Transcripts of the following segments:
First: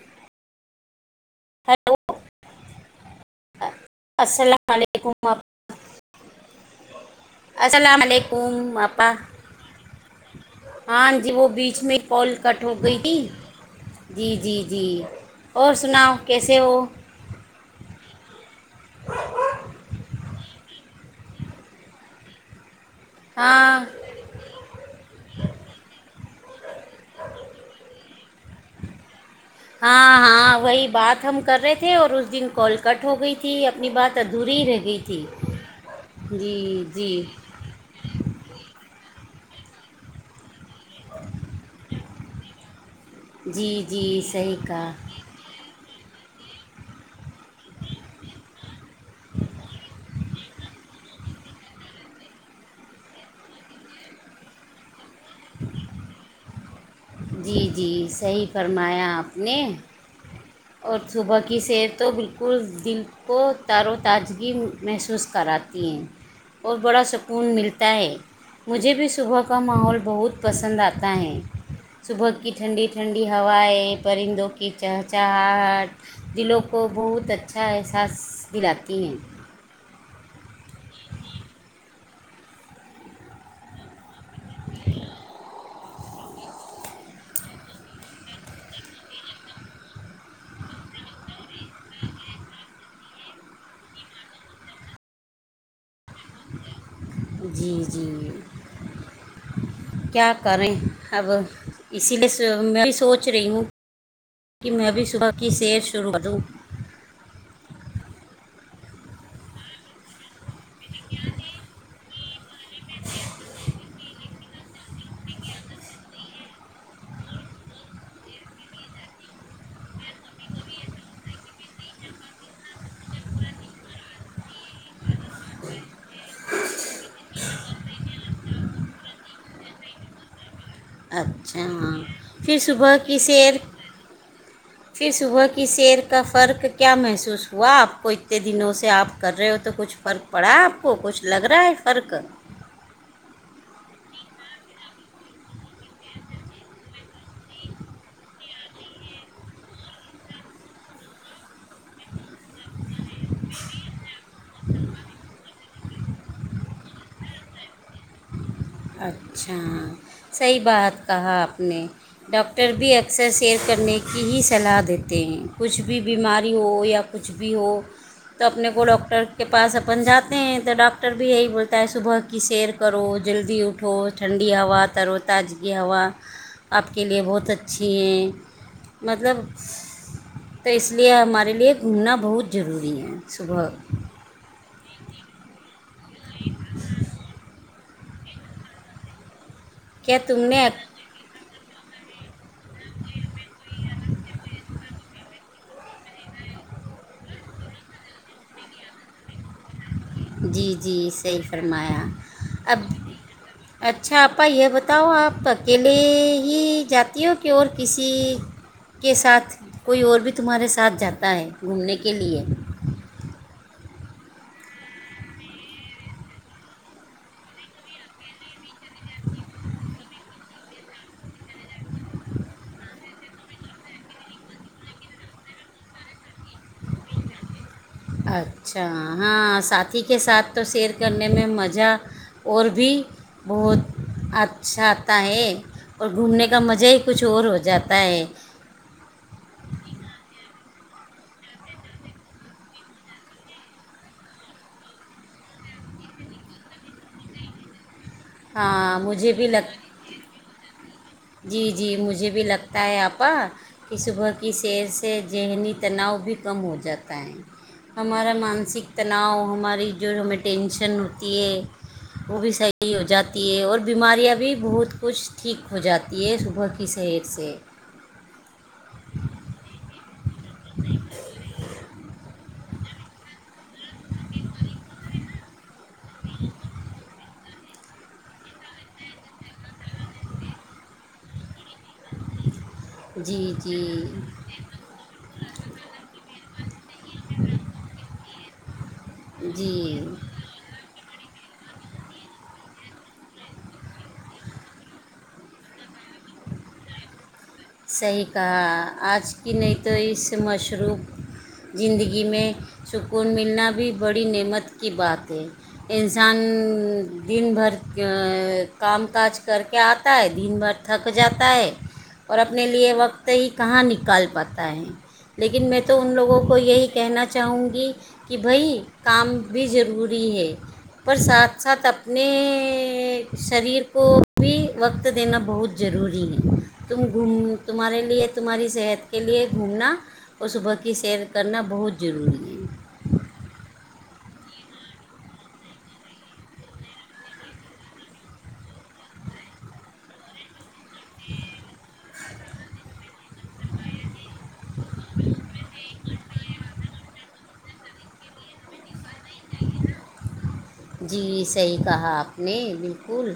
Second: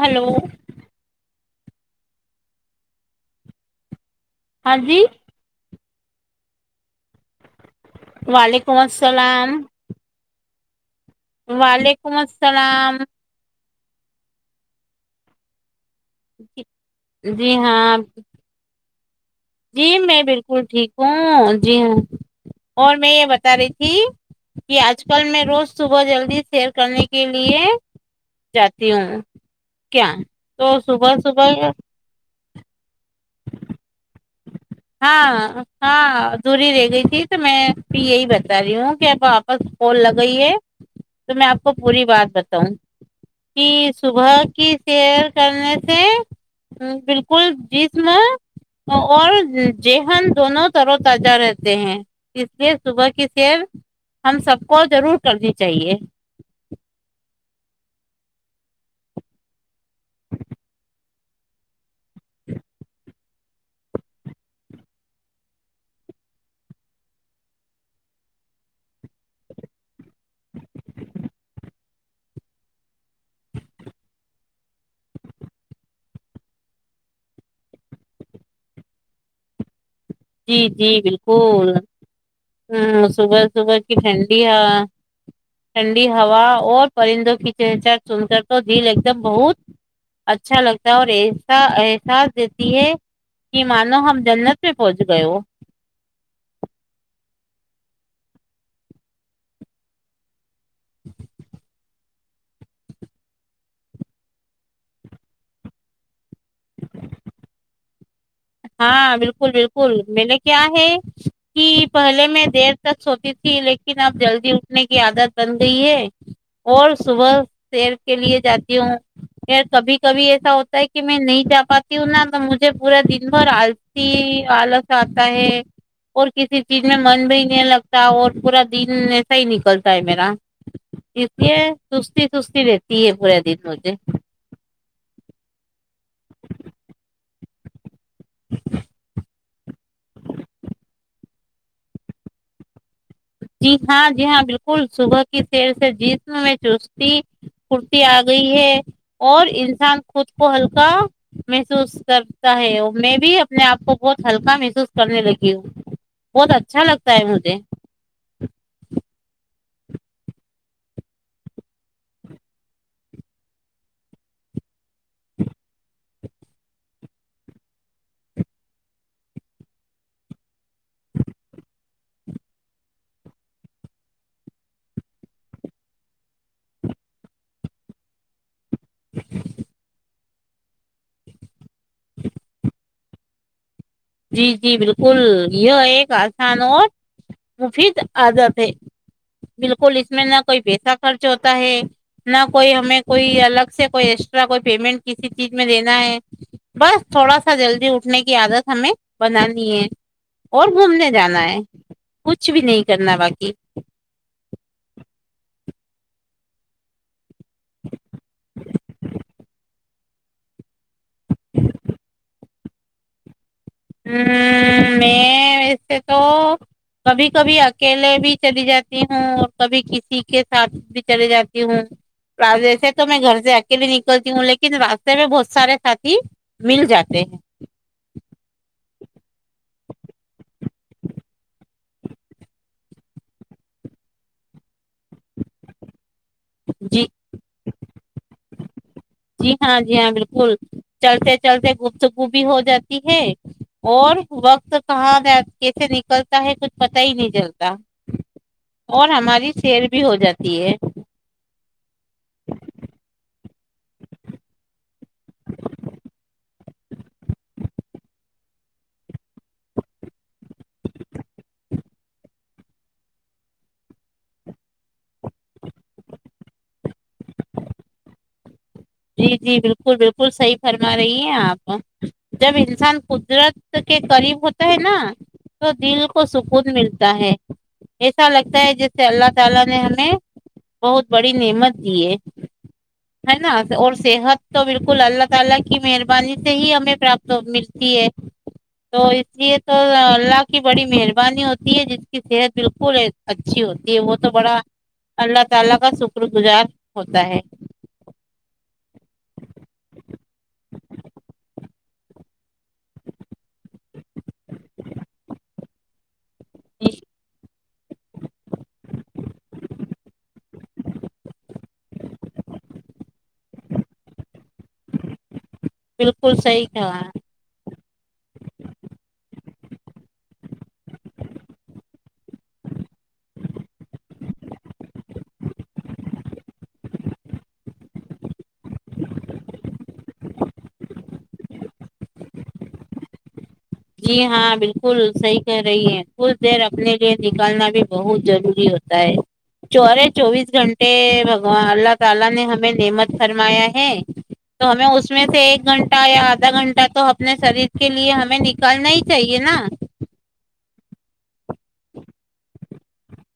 hello [inaudible] ہاں [inaudible] السلام ہاں جی علیکم [inaudible] السلام علیکم وعلیکم آپا السلام ہاں جی وہ بیچ میں وعلیکم کال کٹ ہو السلام گئی تھی جی جی جی اور سناؤ کیسے ہو ج جی ہاں جی میں بالکل ٹھیک ہوں جی ہاں اور میں یہ بتا رہی ہاں تھی کہ آج کل میں روز صبح جلدی سیر کرنے کے لیے جاتی ہوں کیا ہاں ہاں تو وہی صبح بات ہم کر صبح رہے تھے اور اس دن کال کٹ ہو گئی تھی اپنی بات ا ہاں ہاں جی دوری رہ گئی جی تھی تو میں یہی بتا رہی ہوں کہ و آپس فول لگئی ہے تو میں آپ کو پوری بات بتاؤں کہ جی جی صبح صحیح کی کہا سیر کرنے سے ہ بالکل جیس میں اور جہن دونوں طروں ت جا رہتے ہیں اس لیے صبح کی سیب ہم سب کو ضرور کرنی چاہیے [inaudible] جی جی صحیح فرمایا آپ نے اور صبح کی سیر تو بالکل دل کو تار و تازگی محسوس کراتی ہیں اور بڑا سکون ملتا ہے مجھے بھی صبح کا ماحول بہت پسند آتا ہے صبح کی ٹھنڈی ٹھنڈی ہوائیں پرندوں کی چہچ چاٹ دلوں کو بہت اچھا احساس دلاتی ہیں جی جی بالکل ہ صبح صبح کی فڈ ایایا ٹھنڈی ہوا اور پرندوں کی چہچہ سن کر تو دل ایک دم بہت اچھا لگتا ہے اور ایسا احساس دیتی ہے کہ مانو ہم جنت میں ج گئے وہ جی جی کیا بارے آبو اسی لیے میں بھی سوچ رہی ہوں کہ میں بھی صبح کی سیر شروع کروں ہاں بالکل بالکل میں نے کیا ہے کہ پہلے میں دیر تک سوتی تھی لیکن اب جلدی اٹھنے کی عادت بن گئی ہے اور صبح شیر کے لیے جاتی ہوں کبھی کبھی ایسا ہوتا ہے کہ میں نہیں جا پاتی ہوں نا تو مجھے پورا دن ب آلسی آلس آتا ہے اور کسی چیز میں من بھی نہیں لگتا اور پورا دن ایسا ہی نکلتا ہے میرا اسے اچھا سستی پھر سستی صبح رہتی ہے کی بورے سیر دن مجھے کہ سیر کا فرق کیا محسوس ہوا آپ کو اتنے دنوں سے آپ کر رہے ہو تو کچھ فرق پڑا آپ کو کچھ لگ رہا ہے فرق جی ہاں جی ہاں بالکل صبح کی س سے جیتوں میں چوسوں کرتی آ گئی ہے اور انسان خود کو ہلکا محسوس کرتا ہے میں بھی اپنے آپ کو بہت ہلکا محسوس کرنے لگی ہوں بہت اچھا لگتا ہے مجھے [unintelligible] اچھا صحیح بات کہا آپ نے ڈاکٹر بھی اکثر سیر کرنے کی ہی صلاح دیتے تو کچھ بھی بیماری ہو یا کچھ بھی ہو تو اپنے کو ڈاکٹر کے پاس اپن جاتے ہیں تو ڈاکٹر بھی یہی بولتا ہے صبح کی سیر کرو جلدی ی اٹھو ٹھنڈی ہوا ترو تجگی ہوا آپ کے لیے بہت اچھی ہیں مطلب تو اس لیے ہمارے لیے گنا بہت ضروری ہے صبح جی جی بالکل یہ ایک آسان اور مفید آزاد ہے بالکل اس کیا میں تم نہ کوئی نے پیسہ خرچ ہوتا ہے [unintelligible] نہ کوئی ہمیں کوئی الگ سے کوئی ایکسٹرا کوئی پیمنٹ کسی چیز میں دینا ہے بس تھوڑا سا جلدی اٹھنے کی عادت ہمیں بنانی ہے جی اور جی گھومنے صحیح جانا ہے فرمایا کچھ بھی اب نہیں کرنا باقی اچھا آا یہ بتاؤ آپ ا کےلیے ہی جاتی کہ اور کسی کے ساتھ کوئی اور بھی تمہارے ساتھ جاتا ہے گھومنے کے لیے ہ میں ویسے تو کبھی کبھی اکیلے بھی چلی جاتی ہوں اور کبھی کسی کے ساتھ بھی چلی جاتی ہوں ویسے تو میں گھر سے اکیلے نکلتی ہوں لیکن راستے میں بہت سارے ساتھی مل جاتے ہیں اچھا ہاں سات کے ساتھ تو سیر کرنے میں مزہ اور بھی بہت اچھا آتا ہے اور گھومنے کا مزہ ہی جی کچھ اور ہو جاتا ہے جی ہاں جی ہاں بالکل چلتے چلتے گفتگو بھی ہو جاتی ہے اور وقت کہاں گ کیسے نکلتا ہے کچھ پتا ہی نہیں چلتا ہاں اور مجھے بھی ہماری لگ سیر بھی ہو جاتی ہے جی جی مجھے بھی لگتا ہے آپا کہ صبح کی سیر سے ذہنی تناؤ بھی کم ہو جاتا ہے ہمارا مانسک تناؤ ہماری جو ہمیں ٹینشن ہوتی ہے وہ بھی صحیح ہو جاتی ہے اور بیماریاں بھی بہت کچھ ٹھیک ہو جاتی ہے صبح کی شحیر سے جی جی بالکل بالکل بالکل صحیح فرما رہی ہیں آپ جب انسان قدرت کے قریب ہوتا ہے نا تو دل کو سکون ملتا ہے ایسا لگتا ہے جسے اللہ تعالی نے ہمیں بہت بڑی نعمت دی ہے ہے نا جی جی اور صحت تو بالکل اللہ تعالی کی مہربانی سے ہی ہمیں پراپت ملتی ہے تو اس لیے تو جی اللہ کی بڑی مہربانی ہوتی جس کی صحت بالکل اچھی ہوتی ہے وہ تو بڑا اللہ تعالی کا شکر گزار ہوتا ہے صحیح کہا آج کی نہیں تو اس مشروف زندگی میں سکون ملنا بھی بڑی نعمت کی بات ہے کسان دن بھر کام کاج کر کے آتا ہے دن بھر تھک جاتا ہے اور اپنے لیے وقت ہی کہاں نکال پاتا ہے لیکن میں تو ان بالکل لوگوں کو صحیح یہی کہا کہنا چاہوں گی کہ بھائی کام بھی ضروری ہے پر ساتھ ساتھ اپنے شریر کو بھی وقت دینا بہت ضروری ہے تم گھوم تمہارے لیے تمہاری صحت کے لیے گھومنا اور صبح کی سیر کرنا بہت ضروری ہے جی ہاں بالکل صحیح کہہ رہی ہیں کچھ دیر اپنے لیے نکالنا بھی بہت ضروری ہوتا ہے چورے چوبیس گھنٹے ا بگوان اللہ تالہ نے ہمیں نعمت فرمایا ہے تو ہمیں اس میں سے ایک گھنٹہ یا آدھا گھنٹہ تو اپنے شریر کے لیے ہمیں ن نہیں چاہیے نا جی صحیح کہا آپ نے بالکل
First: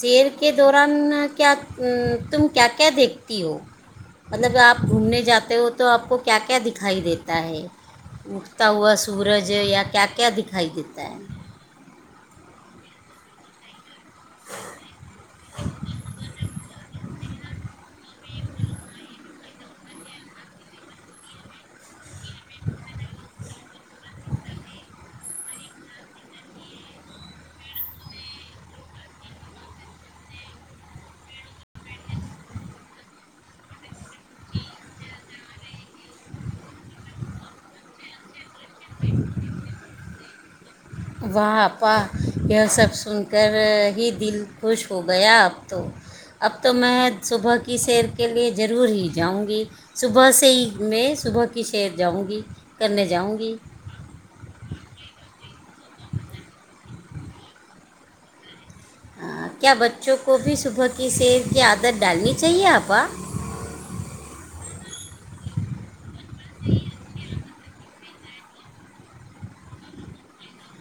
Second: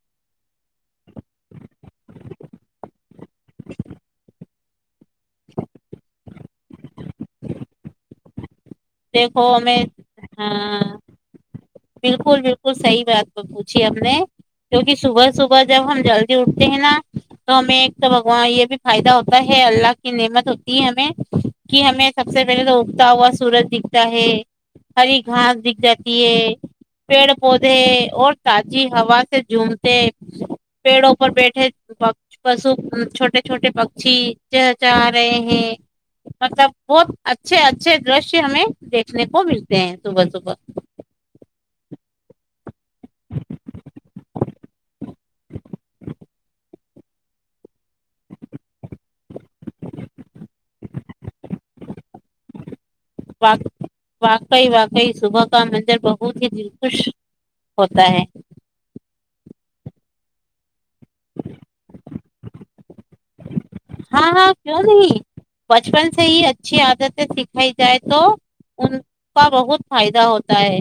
شیر کے دوران کیا تم کیا کیا دیکھتی ہو مطلب آپ گھومنے جاتے ہو تو آپ کو کیا کیا دکھائی دیتا ہے تا ہوا سورج دیکھو یا ہمیں کیا کیا دکھائی ہاں دیتا ہے بالکل بالکل صحیح بات پ پوچھی ا آ ہم کیونکہ صبح صبح جب ہم جلدی اٹھتے ہیں نا تو ہمیں ایک تو بگوان یہ بھی فائدہ ہوتا ہے اللہ کی نعمت ہوتی ہے ہمیں کہ ہمیں سب سے پہلے تو اگتا ہوا سورج دکھتا ہے ہری گھاس دکھ جاتی ہے پیڑ پودے اور تازی ہوا سے جھومتے پیڑوں پر بیٹھے پشو چھوٹے چھوٹے پکشھی چہچہا رہے ہیں مطلب بہت اچھے اچھے دش ہمیں دیکھنے کو ملتے ہیں صبح صبح واہپا یہ سب سن کر ہی دل خوش ہو گیا اب تو اب تو میں صبح کی کی سیر کے لیے ضرور ہی جاؤں گی صبح سے ہی میں صبح کی سیر جاؤں گی کرنے جاؤں گی وقئی وقئی سب کا مظر بہت ہی دل خوش ہوتا ہے ہ کیا بچوں کو بھی صبح کی سیر کی عادت ڈالنی چاہیے آپاں ہاں ہاں کیوں نہیں بچپن سے ہی اچھی عادتیں سکھائی جائے تو ان کا بہت فائدہ ہوتا ہے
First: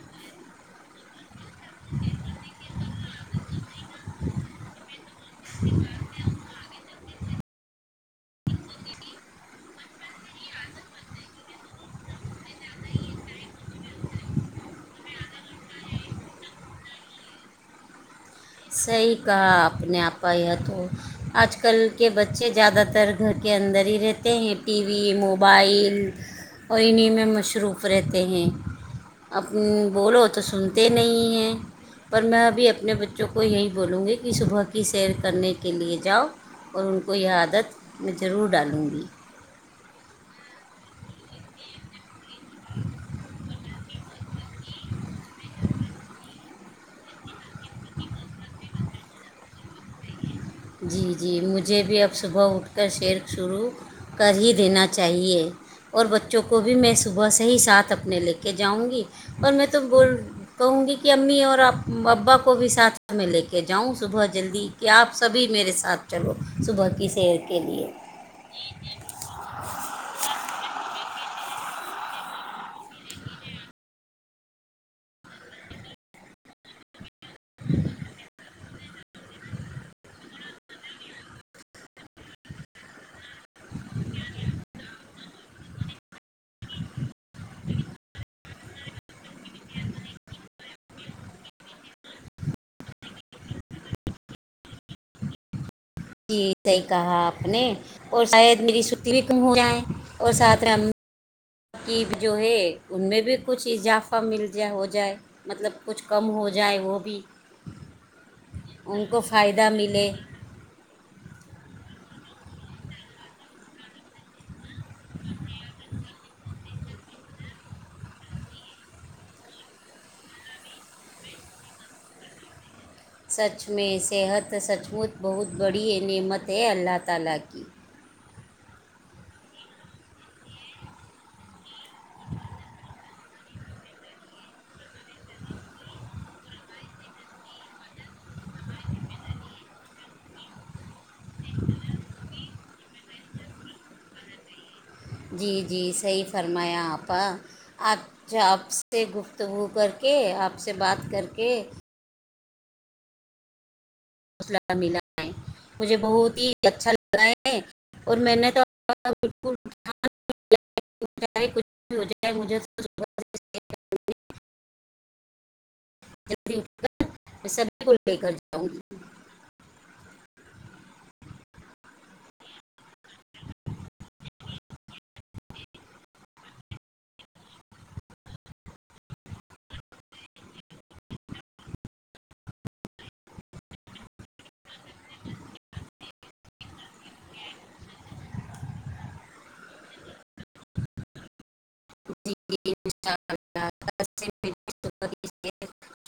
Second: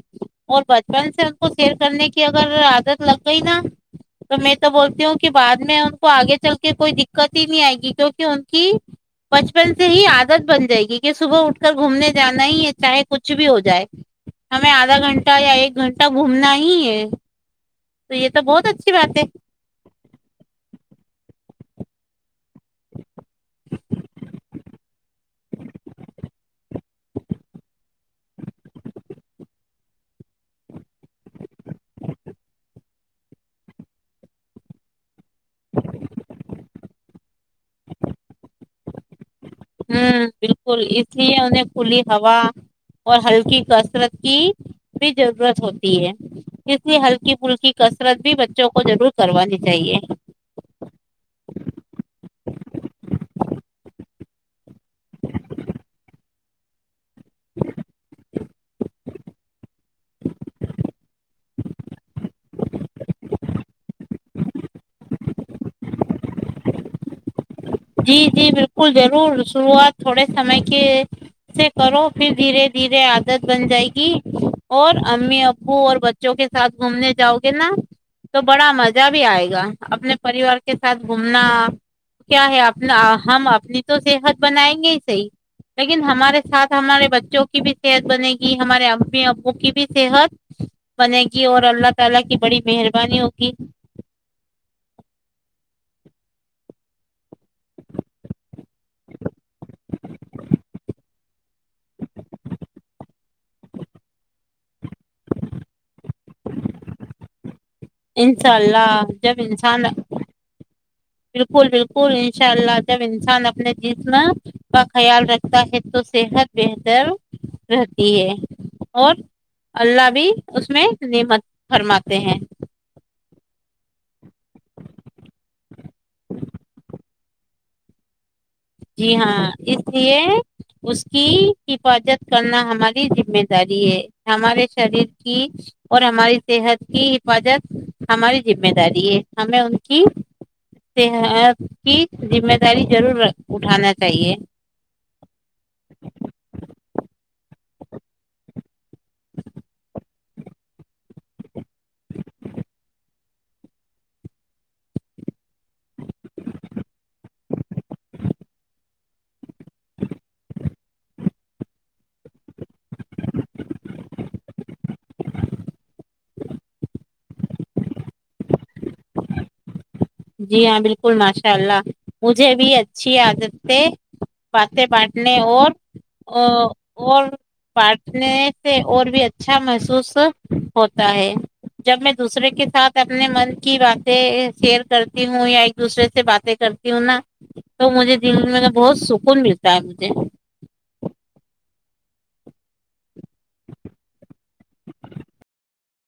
اور بچپن سے کو سئر کرنے کی اگر عادت لگئی نا تو میں تو بولتی ہوں کہ بعد میں ان کو آگے چل کے کوئی د کتی نہیں آئے گی کیوںکہ ان کی بچپن سے ہی عادت بن جائے گی کہ صبح اٹھ کر گھومنے جانا ہی ہے چاہے کچھ بھی ہو جائے ہمیں آدھا گھنٹہ یا ایک گھنٹہ گھومنا ہی ہے تو یہ تو بہت اچھی صحیح بات ہے کہا آپ نے آپ پائی ہے تو آج کل کے بچے زیادہ تر گھر کے اندر ہی رہتے ہیں ٹی وی موبائل اور انہیں میں مصروف رہتے ہیں اپ بولو تو سنتے نہیں ہیں پر میں ابھی اپنے بچ جو کو یہی بولوں گی کہ صبح کی سیر کرنے کے لیے جاؤ اور ان کو یہ عادت میں ضرور ڈالوں گی ہوں بالکل اس لیے انہیں کھلی ہوا اور ہلکی کسرت کی بھی ضرورت ہوتی ہے اس لیے ہلکی پھلکی کسرت بھی بچوں کو ضرور کروانی چاہیے جی جی مجھے بھی اب صبح اٹھ کر شیر شروع کر ہی دینا چاہیے اور بچوں کو بھی میں صبح سے ہی ساتھ اپنے لے کے جاؤں گی اور میں تو بول کہوں گی کہ امی اور آپ ابا کو بھی ساتھ میں لے کے جاؤں صبح جلدی کہ آپ سبھی میرے ساتھ چلو صبح کی سیر کے لیے جی جی بالکل ضرور شروعات تھوڑے سمے کے سے کرو پھر دھیرے دھیرے عادت بن جائے گی اور امی ابو اور بچوں کے ساتھ گھومنے جاؤ گے نا تو بڑا مزہ بھی آئے گا اپنے پریوار کے ساتھ گھومنا کیا ہے آپ نہ ہم اپنی تو صحت بنائیں گے ہی صحی لیکن ہمارے ساتھ ہمارے بچے جو کی بھی صحت بنے گی کہ ہمارے ابمی ابو کی بھی صحت بنے گی اور اللہ تعالا کی بڑی مہربانی ہوگی جی صحیح کہا آپ نے اور شاید میری چھٹی بھی کم ہو جائے اور ساتھ میں ترکیب جو ہے ان میں بھی کچھ اضافہ مل جائے ہو جائے مطلب کچھ کم ہو جائے وہ بھی انشاء اللہ ان کو جب فائدہ انسان ملے بالکل بالکل ان شاء اللہ جب انسان اپنے جسم کا خیال رکھتا ہے تو صحت بہتر رہتی ہے اور اللہ بھی اس میں نعمت فرماتے ہیں سچ میں صحت بہت بڑی ہے نعمت ہے اللہ کا [inaudible] جی ہاں اس لیے اس کی حفاظت کرنا ہماری ذمے داری ہے ہمارے شریر کی اور ہماری صحت کی حفاظت ہماری ذمہ داری ہے ہمیں ان کی صحت کی ذمہ داری ضرور رکھ اٹھانا چاہیے جی جی صحیح فرمایا آپ کا اچا آپ سے گفتگو کر کے آپ سے بات کر کے سلہ ملا ہے مجھے بہت ہی اچھا لگا ہے اور میں نے تو بالکل چاہے کچھ بھی ہو جائے مجھے جلدی میں سبھی کو لے کر جاؤں گی جی ہاں بالکل ماشاء اللہ مجھے بھی اچھی عادتیں باتیں پ نہیں اور اور بانٹنے سے اور بھی اچھا محسوس ہوتا ہے جب میں دوسرے کے ساتھ اپنے من کی باتیں کرتی ہوں یا ایک دوسرے سے باتیں کرتی ہوں نا تو مجھے دل میں بہت سکون ملتا ہے مجھے [inaudible]